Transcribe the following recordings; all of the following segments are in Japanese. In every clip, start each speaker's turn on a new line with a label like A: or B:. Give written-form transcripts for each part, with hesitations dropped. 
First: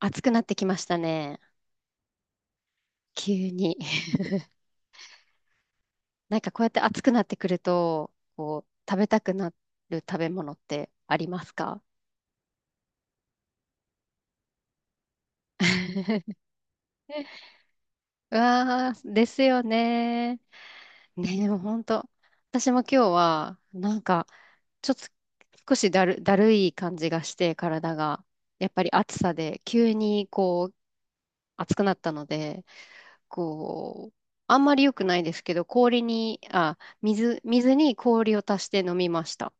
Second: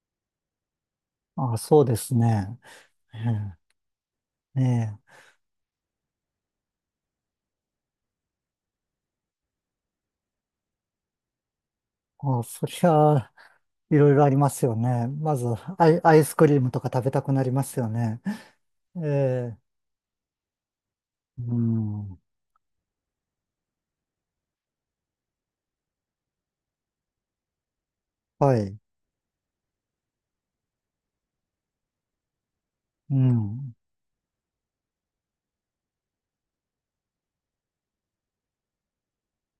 A: 暑くなってきましたね。
B: あ、そうですね。
A: 急に。
B: え え、ねえ。
A: なんかこうやって暑くなってくると、こう、食べたくなる食べ物ってありますか？
B: あ、そりゃあ、いろいろありますよね。まずアイ、アイス クリームとか食べたく
A: う
B: なりますよね。
A: わ
B: え
A: ー、です
B: え、
A: よね。ねえ、
B: う
A: もうほんと。
B: ん。
A: 私も今日は、なんか、ちょっと少しだるい感じがして、体が。
B: は
A: やっ
B: い。
A: ぱり暑さで、急にこう、暑くなったので、
B: うん。
A: こう、あんまり良くないですけど、氷に、あ、水に氷を足して飲みました。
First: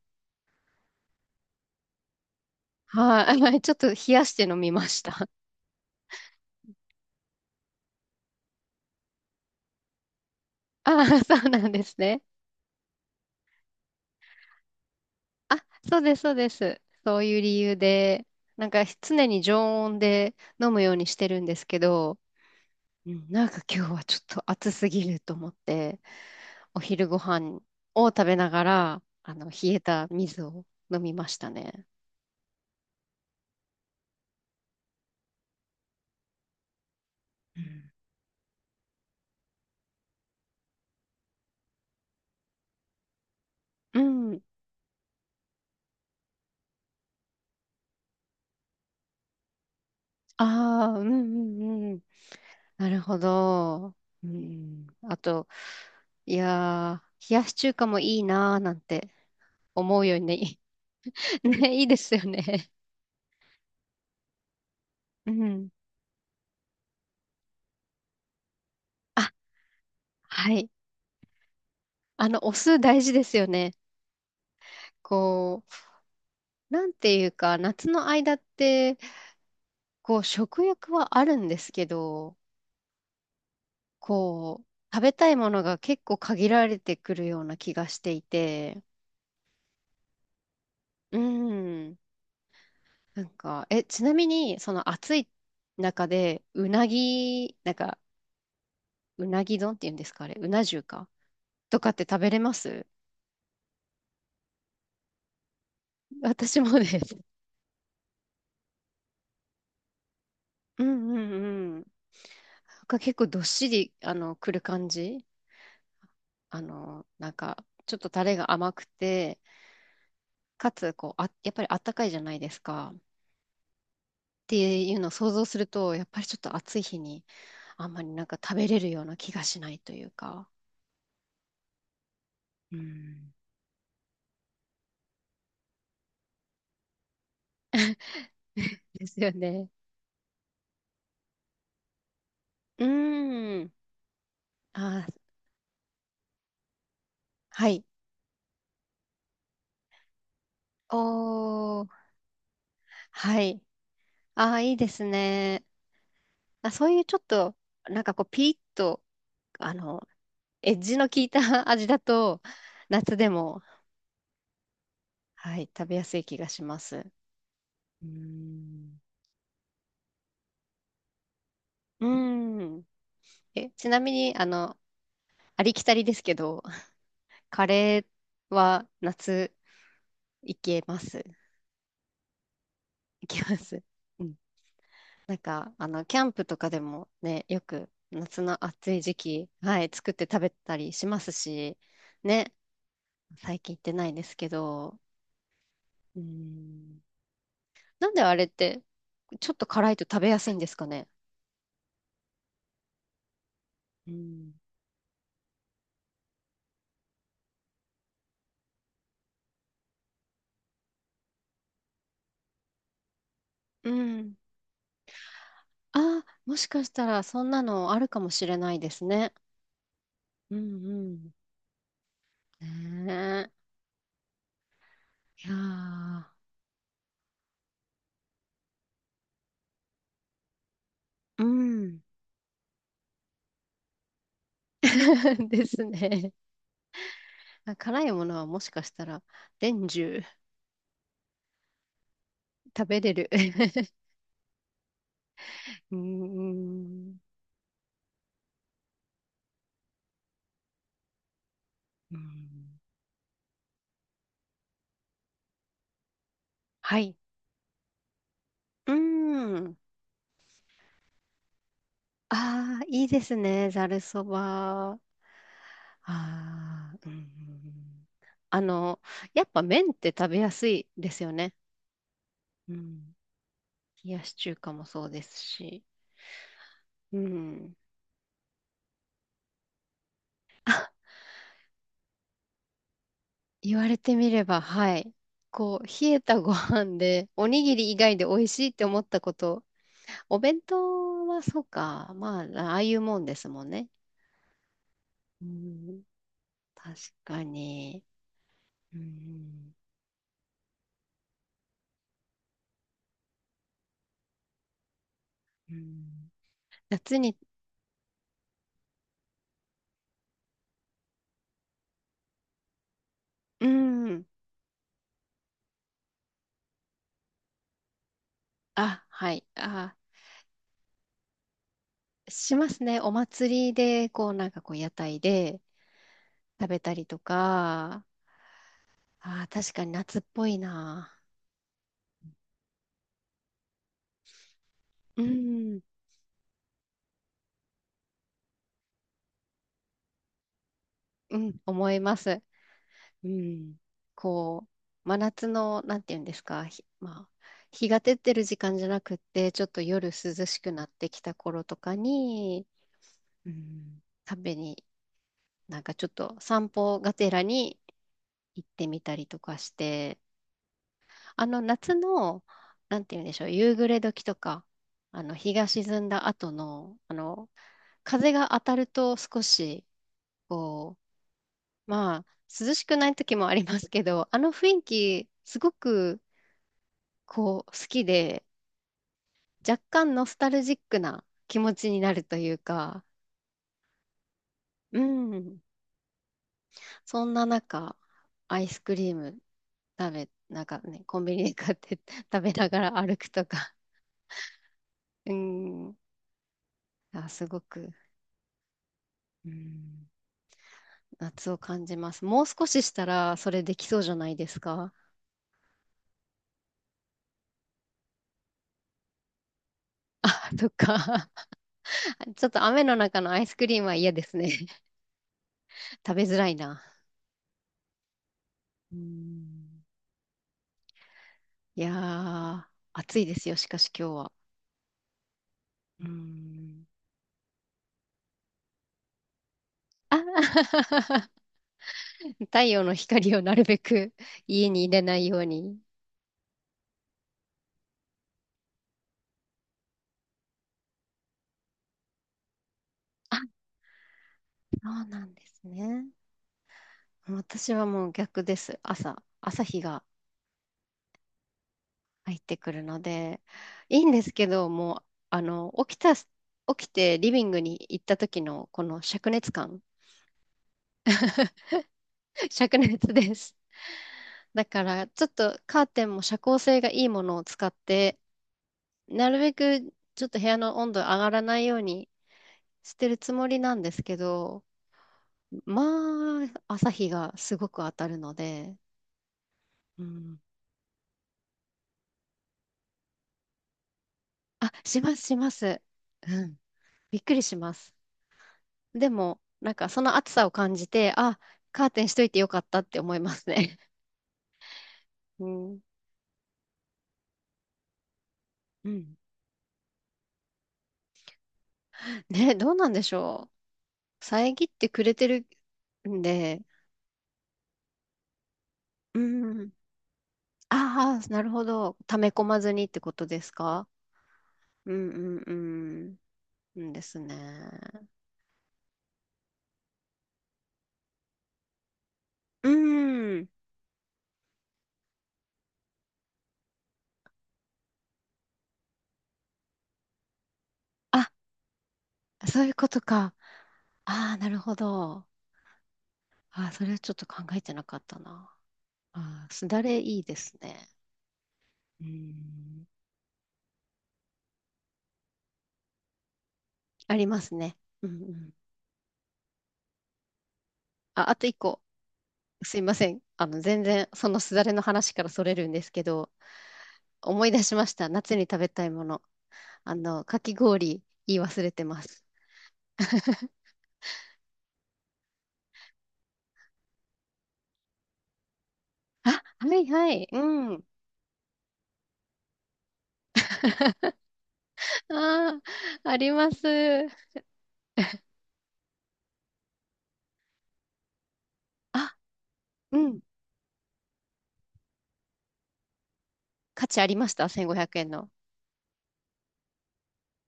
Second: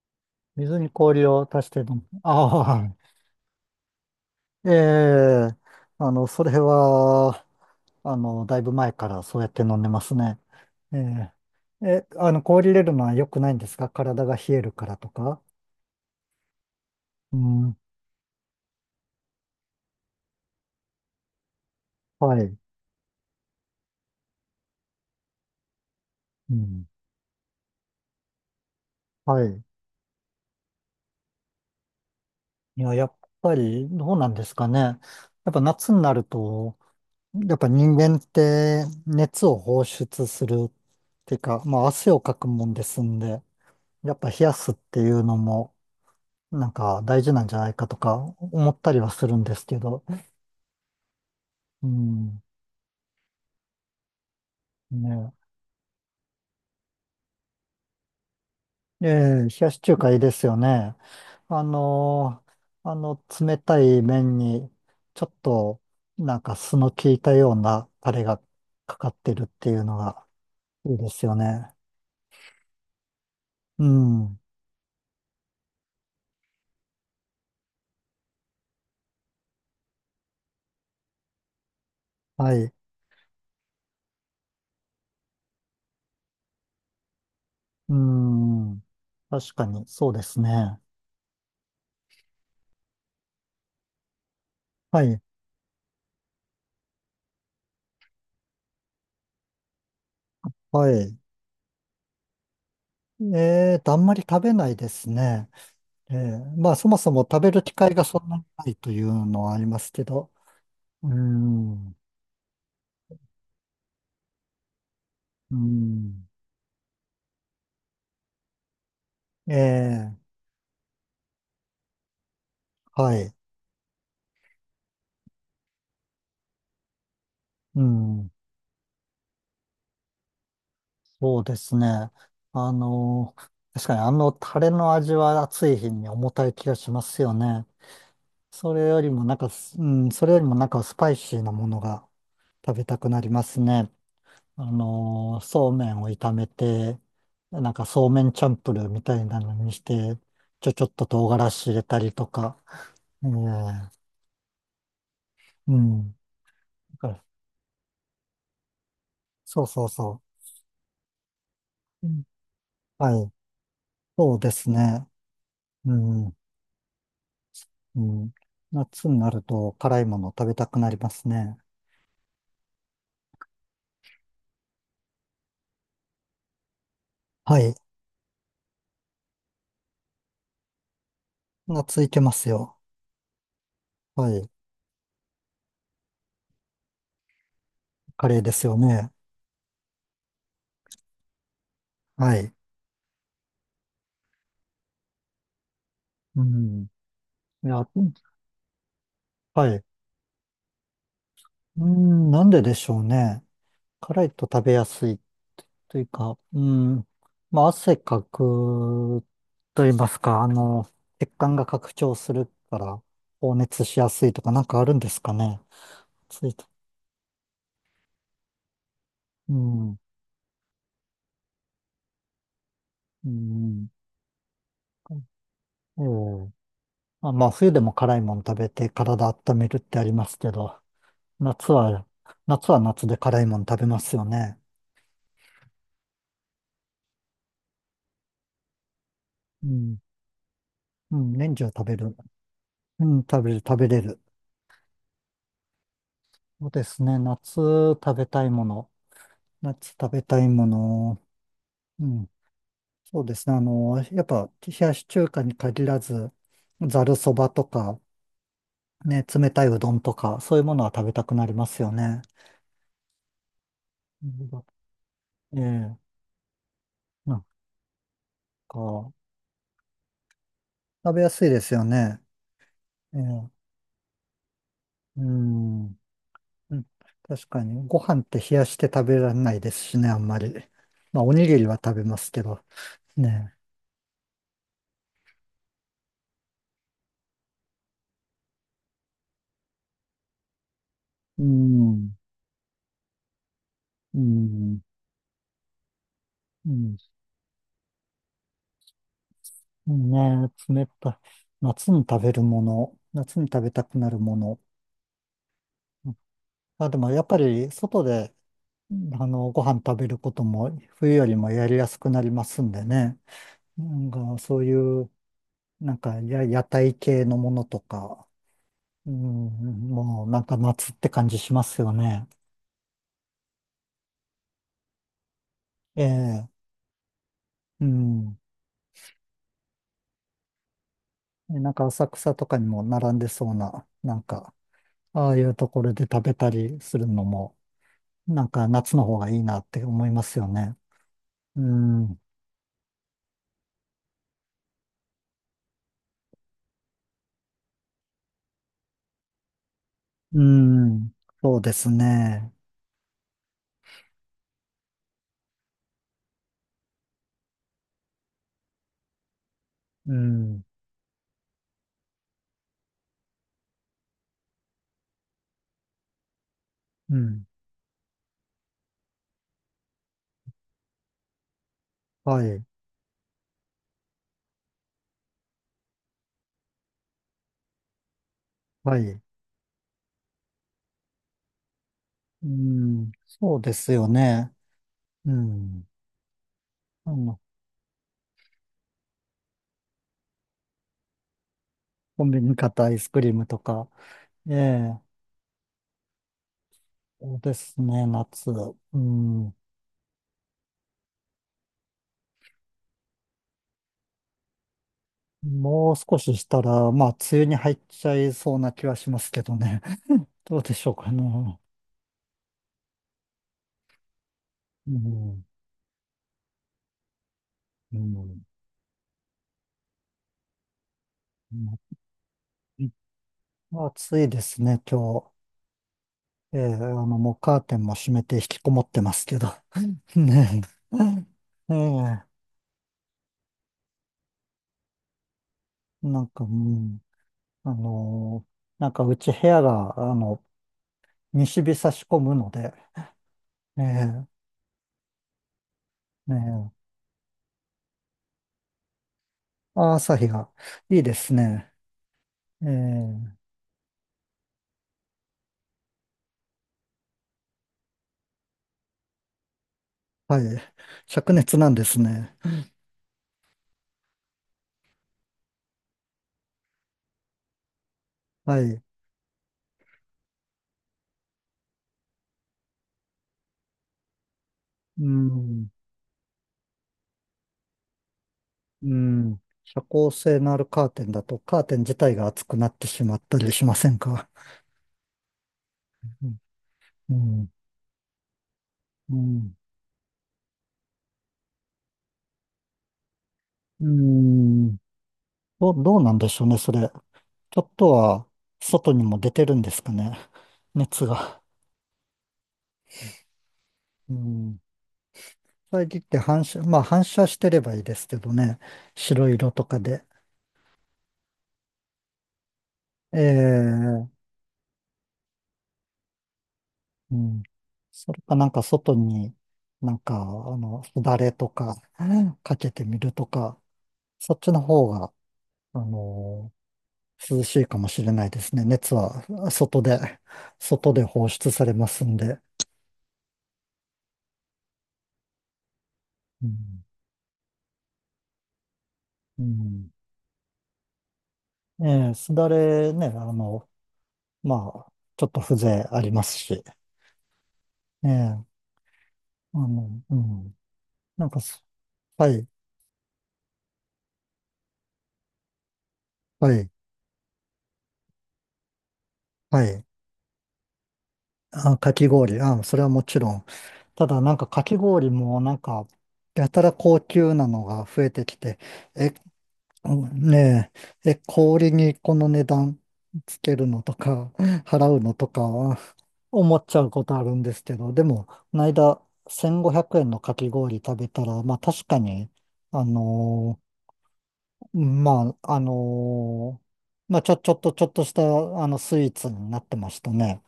B: 水に氷を足して飲む。ああ、
A: はい、ちょっと冷やして飲
B: え
A: みました。
B: え、それは、だいぶ前からそうやって飲んでますね。え
A: ああ、そうなんで
B: え。
A: す
B: え、
A: ね。
B: 氷入れるのは良くないんですか？体が冷えるからとか。
A: あ、そうです、そうです。そう
B: う
A: いう理
B: ん。
A: 由で、なんか常に常温で飲むようにしてるんですけど、
B: はい。
A: うん、なんか今日はちょっと暑すぎると思って、
B: う
A: お
B: ん。
A: 昼ご飯を食べながら、あ
B: は
A: の、
B: い。
A: 冷えた水を飲みましたね。
B: いや、やっぱりどうなんですかね。やっぱ夏になると、やっ
A: う
B: ぱ
A: ん。
B: 人間って熱を放出するっていうか、まあ汗をかくもんですんで、
A: う
B: やっぱ冷
A: ん、
B: やすっていうのもなんか大事なんじゃないかとか思ったりはするんですけど、
A: ああ、うんう
B: う
A: んうん。
B: ん、
A: なるほど。うん。あ
B: ね。
A: と、いやー、冷やし中華もいいなーなん
B: え
A: て。
B: え、冷やし中
A: 思う
B: 華い
A: よ
B: い
A: う
B: ですよ
A: に。
B: ね。あ
A: ね、いいですよ
B: のー
A: ね。
B: あの冷たい麺にちょ
A: う
B: っ
A: ん。
B: となんか酢の効いたようなタレがかかっ
A: あ、
B: てるっていうのが。
A: はい。
B: いいですよね。
A: あの、お酢大事ですよね。
B: うん。
A: こう、なんていうか、夏の間って、こう、食欲はあるんですけど、
B: はい。
A: こう、食べたいものが結構限られてくるような気が
B: う
A: してい
B: ん。
A: て、
B: 確かに、そうですね。
A: うん。なんか、え、ちなみに、その
B: は
A: 暑
B: い。
A: い中で、うなぎ、なんか、うなぎ丼っていうんですか、あれ、うな重
B: は
A: か
B: い。
A: とかって食べれます？
B: あんまり食べないですね。
A: 私
B: まあ、
A: もね、
B: そもそも食べる機会がそんなにないというのはありますけど。
A: うん
B: う
A: うんうん。な
B: ん。
A: んか結構どっしり、あの、くる感じ、
B: うん。
A: あの、なんか、ちょっとタレが甘くて、
B: ええ、
A: かつ、こう、あ、やっぱりあったかいじゃないですか。っ
B: はい。
A: ていうのを想像すると、やっぱりちょっと暑い日に、
B: う
A: あんまりなん
B: ん。
A: か食べれるような気がしないというか。
B: そうですね。あ
A: うん。
B: の、確かにあのタレの味は暑い日に重たい気がしますよね。それよ
A: で
B: り
A: す
B: も
A: よ
B: なんか、
A: ね。
B: うん、それよりもなんかスパイシーなものが。食べ
A: う
B: たくなります
A: ーん。
B: ね。
A: あー、
B: そうめんを炒めて、
A: は
B: なん
A: い。
B: かそうめんチャンプルーみたいなのにして、ちょっと唐辛子入
A: お
B: れ
A: ー、
B: たりとか、ええ
A: はい。あー、いいですね。
B: うん。だ
A: あ、そういう
B: か
A: ちょ
B: ら
A: っと、なんかこう、ピリッと、
B: そう
A: あ
B: そう
A: の、
B: そ
A: エッジの効いた 味だ
B: う。うん
A: と、
B: は
A: 夏で
B: い。
A: も、
B: そうですね。
A: はい、食
B: う
A: べやすい
B: ん。
A: 気がします。う
B: う
A: ー
B: ん。
A: ん。
B: 夏になると辛いもの食べたくなりますね。
A: うーん。え、ちなみに、あの、ありきたりですけど、
B: は
A: カ
B: い。
A: レーは夏いけます？
B: 夏いけますよ。
A: いけます。う
B: は
A: ん。
B: い。
A: なんか、あの、キャンプとかでもね、よく
B: カレー
A: 夏
B: で
A: の
B: すよ
A: 暑い
B: ね。
A: 時期、はい、作って食べたりしますし、
B: はい。
A: ね、最近行ってないですけど、うー
B: うん。
A: ん。
B: いや、う
A: な
B: ん
A: んであれって、ちょっ
B: は
A: と
B: い。
A: 辛いと食べやすいんですかね。
B: うん、なんででしょうね。
A: う
B: 辛いと
A: ん
B: 食べやすいというか、うん、まあ、汗かくと言いますか、血管が拡張するから放熱
A: う
B: しやすい
A: ん。
B: とかなんかあるんですかね。
A: あ、
B: つい
A: も
B: て。
A: しかしたらそんなのあるかもしれないですね。
B: うん、
A: うんうん。
B: う
A: ね
B: ん。
A: え。いや
B: ええ
A: ー、
B: まあ、冬でも辛いもの食べて体温めるってありますけど、
A: う
B: 夏
A: ん。
B: は、夏は夏で辛いもの食べますよね。
A: ですね。あ、辛いものはもしかしたら
B: う
A: 年
B: ん、
A: 中
B: うん、年中食べる。
A: 食べ
B: う
A: れ
B: ん、
A: る。
B: 食べる、食べ れる。
A: う
B: そうですね。
A: ん。
B: 夏食べたいもの。夏食べたいもの。う
A: う
B: ん
A: ん、
B: そうですね。やっぱ、冷やし中華に限らず、
A: は
B: ざる
A: い。
B: そばとか、
A: う
B: ね、冷たい
A: ん。
B: うどんとか、そういうものは食べたくなりますよね。
A: ああ、いいですね。ざるそ
B: うん
A: ば。あ
B: ええ、
A: あ、う
B: なん
A: ん。あの、
B: か、
A: やっぱ麺って食べやすいで
B: 食べ
A: す
B: や
A: よ
B: すい
A: ね。
B: ですよね。
A: うん。
B: ええ、
A: 冷やし中華もそうで
B: う
A: す
B: ん、
A: し、
B: うん
A: う
B: 確か
A: ん。
B: に、ご飯って冷やして食べられないですしね、あんまり。まあ、おにぎりは食べますけど、ね。
A: 言われてみれば、はい。こう、冷えたご飯で、おにぎり以外で美味しいって思ったこと、お弁当は
B: う
A: そうか、
B: ん、
A: まあ、ああいうもんですもんね。
B: うん、
A: うん、
B: う
A: 確
B: ん、
A: かに。うん、
B: んね、冷たい。夏に食べるもの、夏に食べたくなるもの。
A: うん、
B: あ、でも
A: 夏
B: やっ
A: に、
B: ぱり外で、ご飯食べることも冬よりもやりやすくなりますんでね。
A: う
B: なん
A: ん、
B: かそういう、なんか屋台系のものとか、
A: あ、
B: うん、
A: はい、あ、
B: もうなんか夏って感じしますよね。
A: しますね。お祭りで、こう、なんかこう、屋台で
B: ええ、
A: 食べたりと
B: う
A: か、
B: ん。
A: あ、確かに夏っぽいな。
B: でなんか浅草とかにも並んでそうな、なんか、
A: う
B: ああいうと
A: ん
B: ころで食べたりするのも、なんか夏の方がいいなって思いますよね。
A: うん、
B: う
A: 思いま
B: ん、
A: す。うん。こう、真夏の、なんていうんですか、ひまあ、日が照ってる時間じゃなくって、ちょっと夜涼
B: う
A: しくなって
B: ん、
A: きた
B: そう
A: 頃
B: で
A: と
B: す
A: か
B: ね。
A: に、うん、食べに、なんかちょっと散歩がてらに行ってみたりとかし
B: う
A: て、
B: ん、
A: あの夏の、なんていうんでしょう、夕暮れ時とか、あの日が沈んだ後の、あ
B: うん。
A: の、風が当たると少し、こう、まあ、
B: はい。
A: 涼しくない時もありますけど、あの雰囲気、すごく、こう、好きで、
B: はい。
A: 若干ノスタルジックな気持ちになると
B: う
A: いうか、
B: ん、そうですよね。
A: う
B: う
A: ん。
B: ん。あ
A: そん
B: の、
A: な中、アイスクリームなんかね、コンビニで買って
B: コ ンビ
A: 食べ
B: ニ買
A: な
B: っ
A: が
B: たアイ
A: ら
B: ス
A: 歩
B: ク
A: く
B: リーム
A: と
B: と
A: か、
B: か。ええ、
A: うん。あ、
B: そう
A: す
B: で
A: ご
B: す
A: く、
B: ね、夏。う
A: う
B: ん。
A: ん、夏を感じます。もう少ししたら、それできそうじゃないですか。
B: もう少ししたら、まあ、梅雨に入っちゃいそうな気はしますけどね。
A: あ、
B: どう
A: と
B: でしょうか
A: か、
B: ね。
A: ちょっと雨の中のアイスクリームは嫌ですね。
B: うん。
A: 食べづらいな。
B: うん。
A: うん。いやー、暑いですよ、しか
B: まあ
A: し今日
B: 暑い
A: は。
B: ですね、今日。
A: う
B: ええ、
A: ん。
B: もうカーテンも閉めて引きこもってますけど。
A: あ
B: ね え。ええ、
A: 太陽の光をなるべく家に入れないように。
B: なんか、うん。あのーなんかうち部屋が、西日差し込むので、
A: あ、
B: ええ、
A: そうなんですね。
B: え、
A: 私はもう逆です。朝日
B: あ
A: が
B: 朝日がいいですね。
A: 入って
B: え
A: くるの
B: え、
A: で、いいんですけど、もう、あの、起きてリビングに行った時のこの灼熱感、
B: はい。灼熱なんですね。
A: 灼熱です。だから、ちょっとカーテンも遮光性がいいものを使って、
B: はい。
A: なるべくちょっと部屋の温度上がらないようにしてるつもりなんですけど、
B: うん、
A: まあ、朝日がすごく当たるので、
B: うん。遮
A: う
B: 光性
A: ん。
B: のあるカーテンだと、カーテン自体が熱くなってしまったりしませんか？
A: あ、します、します。
B: うん、
A: うん。びっく
B: う
A: り
B: ん、
A: します。で
B: う
A: も、
B: ん。
A: なんかその暑さを感じて、あ、カーテンしといてよかったって思いますね。
B: うん
A: う
B: ど
A: ん。
B: う、どうなんでしょうね、それ。ちょっとは、
A: う
B: 外に
A: ん。
B: も出てるんですかね。熱が。
A: ね、どうなんでしょ
B: う
A: う。
B: ん
A: 遮ってくれてる
B: 遮って
A: ん
B: 反射、
A: で、
B: まあ反射してればいいですけどね。
A: う
B: 白色と
A: ん。
B: かで。
A: ああ、なるほど。溜め込まずにってことですか？
B: ええ
A: うんうんうん。うんで
B: う
A: す
B: ん。
A: ね。
B: それかなんか外に、なんか、すだれとか、か
A: う
B: けてみると
A: ん。
B: か、そっちの方が、あの涼しいかもしれないですね。熱は外で、外で
A: あ、
B: 放出されますんで。
A: そういうことか。ああ、なるほど。
B: う
A: ああ、
B: ん。
A: それはちょっと考えてなかったな。
B: う
A: ああ、すだ
B: ん、
A: れいいですね。う
B: ええすだ
A: ん。
B: れね、まあ、ちょっと風情ありますし。
A: ありますね。うんう
B: え
A: ん。
B: えうん。なん
A: あ、あ
B: か
A: と一
B: そ、
A: 個。
B: はい、
A: すいません。あの、全然、そのすだれの話からそれるんですけど、
B: はい。
A: 思い出しました。夏に食べたいもの。
B: はい。
A: あの、かき氷、言い忘れ
B: あ、
A: て
B: か
A: ま
B: き
A: す。
B: 氷。あ、それはもちろん。ただ、なんかかき氷も、なんか、やたら高級なのが増えてきて、え、
A: あ、はいはい。う
B: ね
A: ん。
B: え、え、氷にこの値段つけるのとか、払うのとか、
A: ああ、ありま
B: 思
A: す。
B: っちゃうことあるんですけど、でも、この間、1500円のかき氷食べたら、まあ確か
A: あ、
B: に、あ
A: うん。
B: のーまあ、あのー
A: 価値あり
B: まあ
A: ま
B: ち
A: し
B: ょ、
A: た。
B: ちょっと、
A: 1500
B: ちょっと
A: 円
B: した、
A: の。
B: スイーツになってましたね。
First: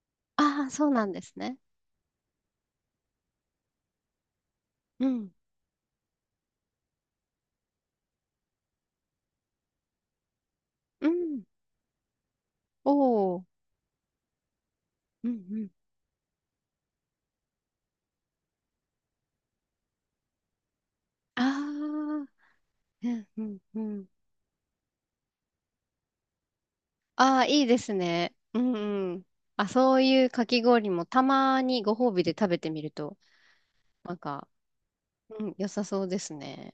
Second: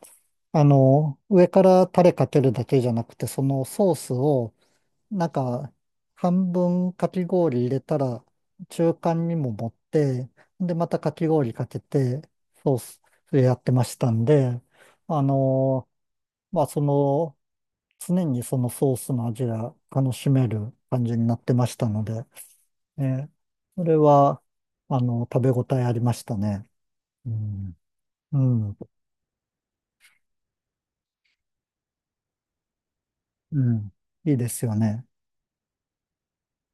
A: ああ、そうなんです
B: 上
A: ね。
B: からタレかけるだけじゃなくて、そのソースを、
A: う
B: な
A: ん。
B: んか、半分かき氷入れたら、中間にも持って、で、また
A: う
B: かき
A: ん。
B: 氷かけて、ソー
A: お
B: スで
A: お。
B: やってましたんで、あ
A: うんうん。
B: の、まあ、常にそのソースの味が楽しめる感じにな
A: あ
B: っ
A: あ。
B: てましたので、え
A: うん
B: ー
A: うんう
B: それ
A: ん。
B: は、食べ応えありましたね。う
A: ああ、いい
B: ん、
A: ですね。
B: う
A: うん
B: ん、
A: うん。あ、そういうかき氷もたまにご褒美で食べてみると、
B: うん、
A: なん
B: いいで
A: か、
B: すよね。
A: うん、良さそうですね。